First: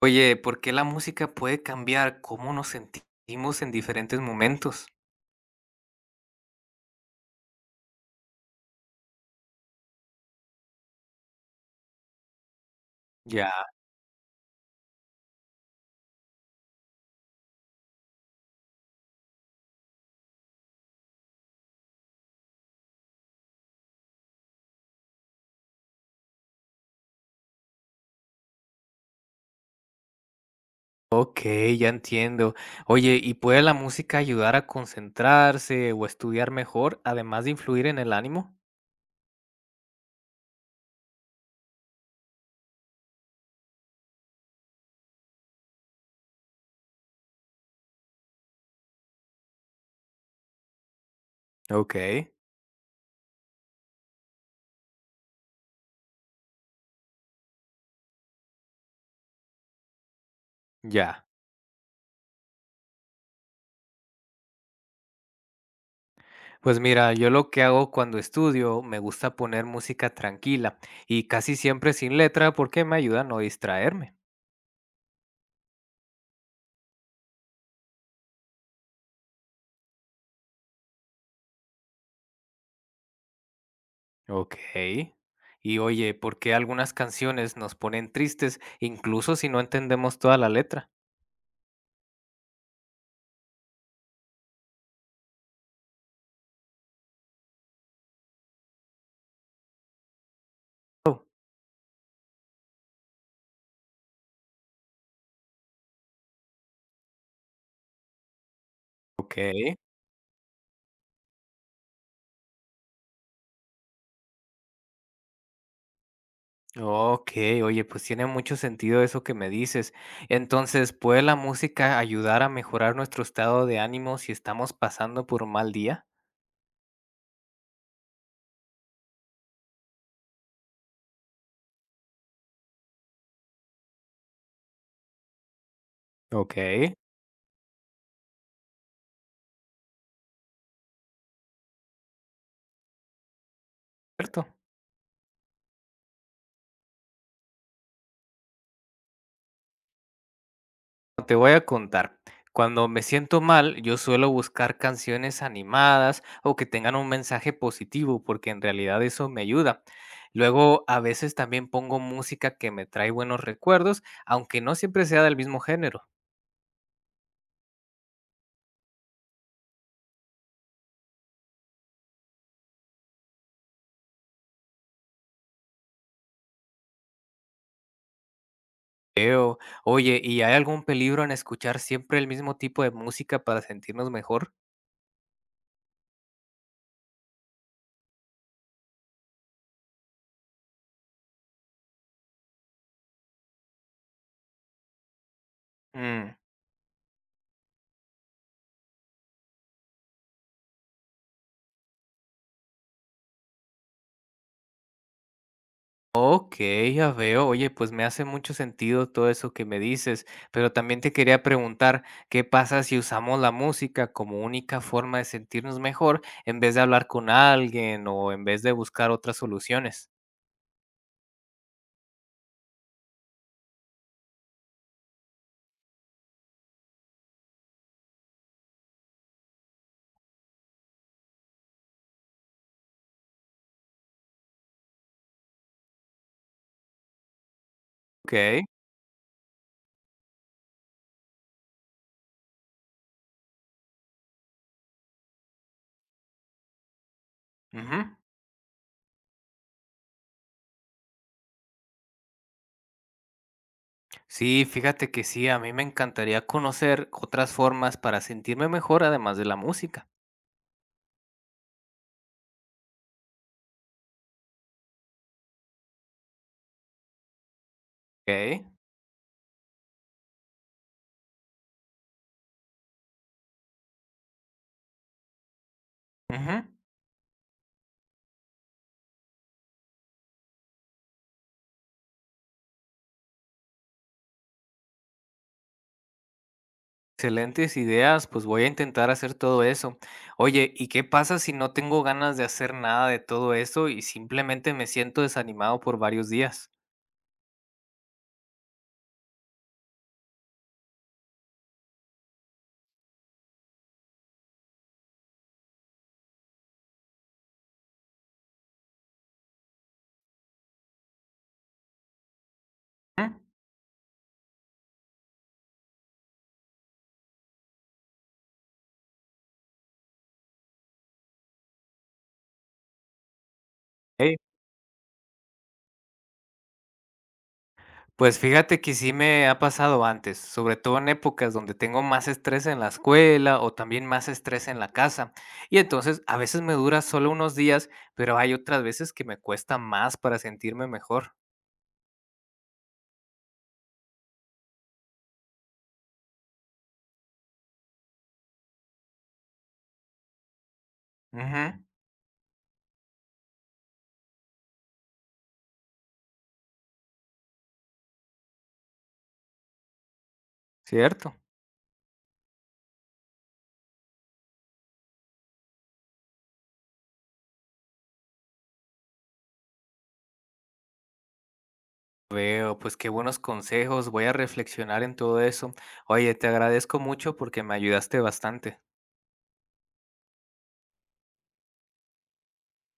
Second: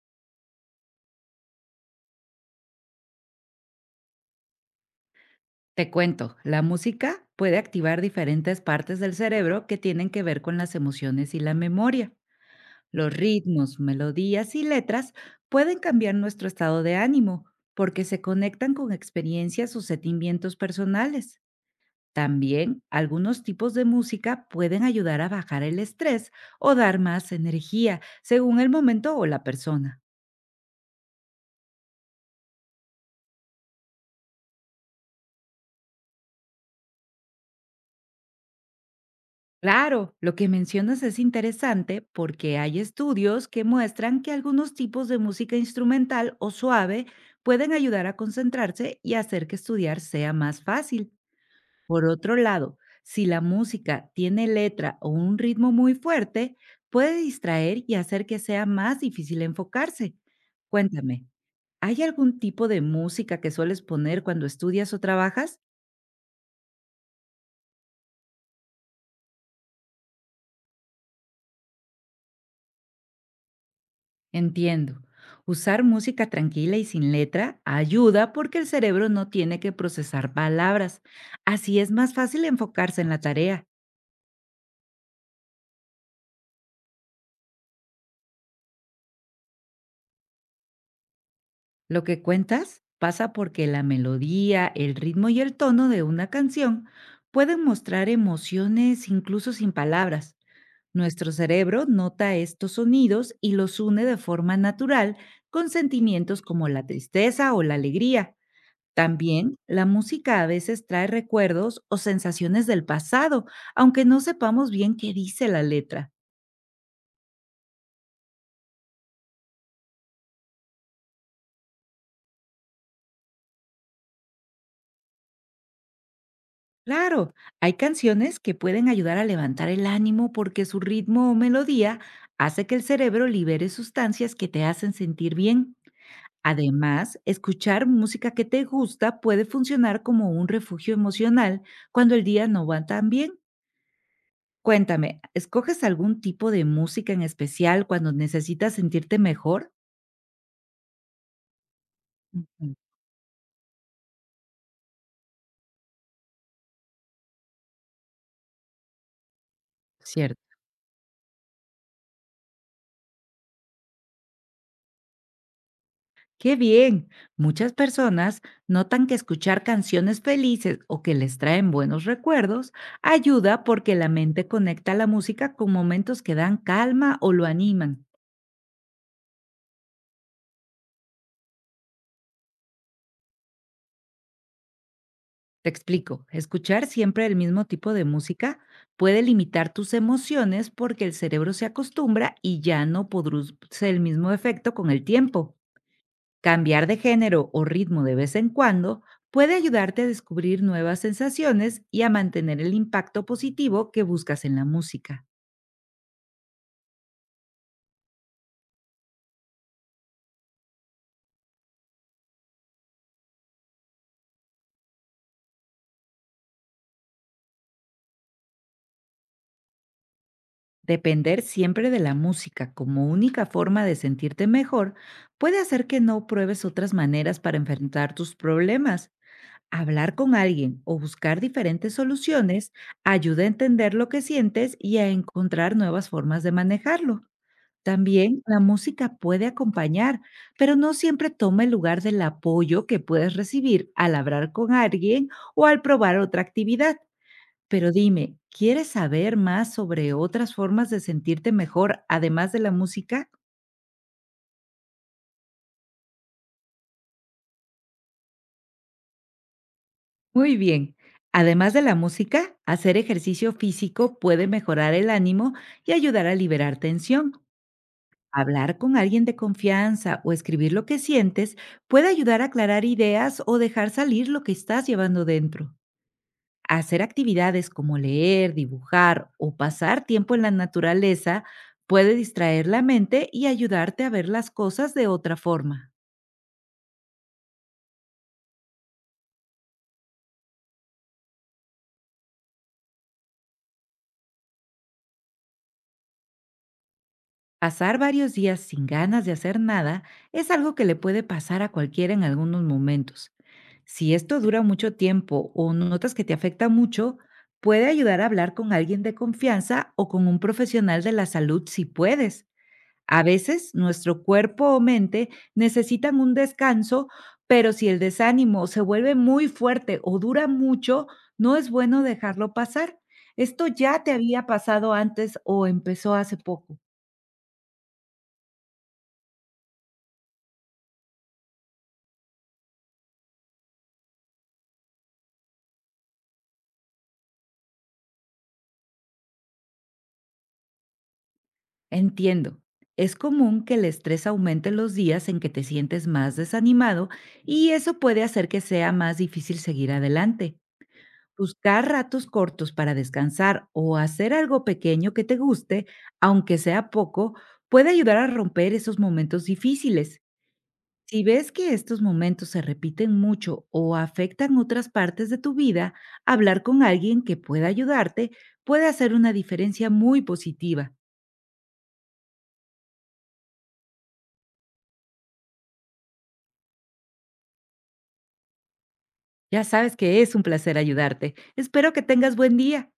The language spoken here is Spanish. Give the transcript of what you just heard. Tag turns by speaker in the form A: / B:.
A: Oye, ¿por qué la música puede cambiar cómo nos sentimos en diferentes momentos?
B: Te cuento, la música puede activar diferentes partes del cerebro que tienen que ver con las emociones y la memoria. Los
A: Ya,
B: ritmos, melodías y letras pueden cambiar nuestro estado de ánimo porque se conectan con experiencias o sentimientos personales. También algunos tipos de música pueden ayudar a bajar el estrés o dar más energía según el momento o la persona.
A: ok, ya entiendo. Oye, ¿y puede la música ayudar a concentrarse o estudiar mejor, además de influir en el ánimo?
B: Claro, lo que mencionas es interesante porque hay estudios que muestran que algunos tipos de música instrumental o suave pueden ayudar a concentrarse y hacer que estudiar sea más fácil.
A: Ok,
B: Por otro lado, si la música tiene letra o un ritmo muy fuerte, puede distraer y hacer que sea más difícil enfocarse. Cuéntame,
A: ya.
B: ¿hay algún tipo de música que sueles poner cuando estudias o trabajas?
A: Pues mira, yo lo que hago cuando estudio, me gusta poner música tranquila y casi siempre sin letra porque me ayuda a no distraerme.
B: Entiendo. Usar música tranquila y sin letra ayuda porque el cerebro no tiene que procesar palabras. Así es más fácil enfocarse en la tarea.
A: Ok. Y oye, ¿por qué algunas canciones nos ponen tristes incluso si no entendemos toda la letra?
B: Lo que cuentas pasa porque la melodía, el ritmo y el tono de una canción pueden mostrar emociones incluso sin palabras.
A: Oh.
B: Nuestro cerebro nota estos sonidos y los une de forma natural con sentimientos como la tristeza o la alegría. También,
A: Okey,
B: la música a veces trae recuerdos o sensaciones del pasado, aunque no sepamos bien qué dice la letra.
A: okey, oye, pues tiene mucho sentido eso que me dices. Entonces, ¿puede la música ayudar a mejorar nuestro estado de ánimo si estamos pasando por un mal día?
B: Claro, hay canciones que pueden ayudar a levantar el ánimo porque su ritmo o melodía hace que el cerebro libere sustancias que te hacen sentir bien.
A: Okey,
B: Además, escuchar música que te gusta puede funcionar como un refugio emocional cuando el día no va tan bien.
A: cierto.
B: Cuéntame, ¿escoges algún tipo de música en especial cuando necesitas sentirte mejor?
A: Te voy a contar.
B: Ujú.
A: Cuando me siento mal, yo suelo buscar canciones animadas o que tengan un mensaje positivo, porque en realidad eso me ayuda.
B: Cierto.
A: Luego, a veces también pongo música que me trae buenos recuerdos, aunque no siempre sea del mismo género.
B: ¡Qué bien! Muchas personas notan que escuchar canciones felices o que les traen buenos recuerdos ayuda porque la mente conecta la música con momentos que dan calma o lo animan.
A: Creo. Oye, ¿y hay algún peligro en escuchar siempre el mismo tipo de música para sentirnos mejor?
B: Te explico, escuchar siempre el mismo tipo de música puede limitar tus emociones porque el cerebro se acostumbra y ya no produce el mismo efecto con el tiempo.
A: Mm,
B: Cambiar de género o ritmo de vez en cuando puede ayudarte a descubrir nuevas sensaciones y a mantener el impacto positivo que buscas en la música.
A: ok, ya veo. Oye, pues me hace mucho sentido todo eso que me dices, pero también te quería preguntar, ¿qué pasa si usamos la música como única forma de sentirnos mejor en vez de hablar con alguien o en vez de buscar otras soluciones?
B: Depender siempre de la música como única forma de sentirte mejor puede hacer que no pruebes otras maneras para enfrentar tus problemas. Hablar con alguien o buscar diferentes soluciones ayuda a entender lo que sientes y a encontrar nuevas formas de manejarlo. También la
A: Ok.
B: música puede acompañar, pero no siempre toma el lugar del apoyo que puedes recibir al hablar con alguien o al probar otra actividad. Pero
A: Ujú.
B: dime, ¿quieres saber más sobre otras formas de sentirte mejor además de la música?
A: Sí, fíjate que sí, a mí me encantaría conocer otras formas para sentirme mejor además de la música.
B: Muy bien. Además de la música, hacer ejercicio físico puede mejorar el ánimo y ayudar a liberar tensión.
A: Ok.
B: Hablar con alguien de confianza o escribir lo que sientes puede ayudar a aclarar ideas o dejar salir lo que estás llevando dentro.
A: Ujú.
B: Hacer actividades como leer, dibujar o pasar tiempo en la naturaleza puede distraer la mente y ayudarte a ver las cosas de otra forma.
A: Excelentes ideas, pues voy a intentar hacer todo eso. Oye, ¿y qué pasa si no tengo ganas de hacer nada de todo eso y simplemente me siento desanimado por varios días?
B: Pasar varios días sin ganas de hacer nada es algo que le puede pasar a cualquiera en algunos momentos. Si esto dura mucho tiempo o notas que te afecta mucho, puede ayudar a hablar con alguien de confianza o con un profesional de la salud si puedes. A
A: ¿Mm?
B: veces nuestro cuerpo o mente necesitan un descanso, pero si el desánimo se vuelve muy fuerte o dura mucho, no es bueno dejarlo pasar. ¿Esto ya te
A: Hey,
B: había pasado antes o empezó hace poco?
A: pues fíjate que sí me ha pasado antes, sobre todo en épocas donde tengo más estrés en la escuela o también más estrés en la casa. Y entonces a veces me dura solo unos días, pero hay otras veces que me cuesta más para sentirme mejor.
B: Entiendo. Es común que el estrés aumente los días en que te sientes más desanimado y eso puede hacer que sea más difícil seguir adelante.
A: Ujú,
B: Buscar ratos cortos para descansar o hacer algo pequeño que te guste, aunque sea poco, puede ayudar a romper esos momentos difíciles. Si
A: cierto.
B: ves que estos momentos se repiten mucho o afectan otras partes de tu vida, hablar con alguien que pueda ayudarte puede hacer una diferencia muy positiva.
A: Veo, pues qué buenos consejos, voy a reflexionar en todo eso. Oye, te agradezco mucho porque me ayudaste bastante.
B: Ya sabes que es un placer ayudarte. Espero que tengas buen día.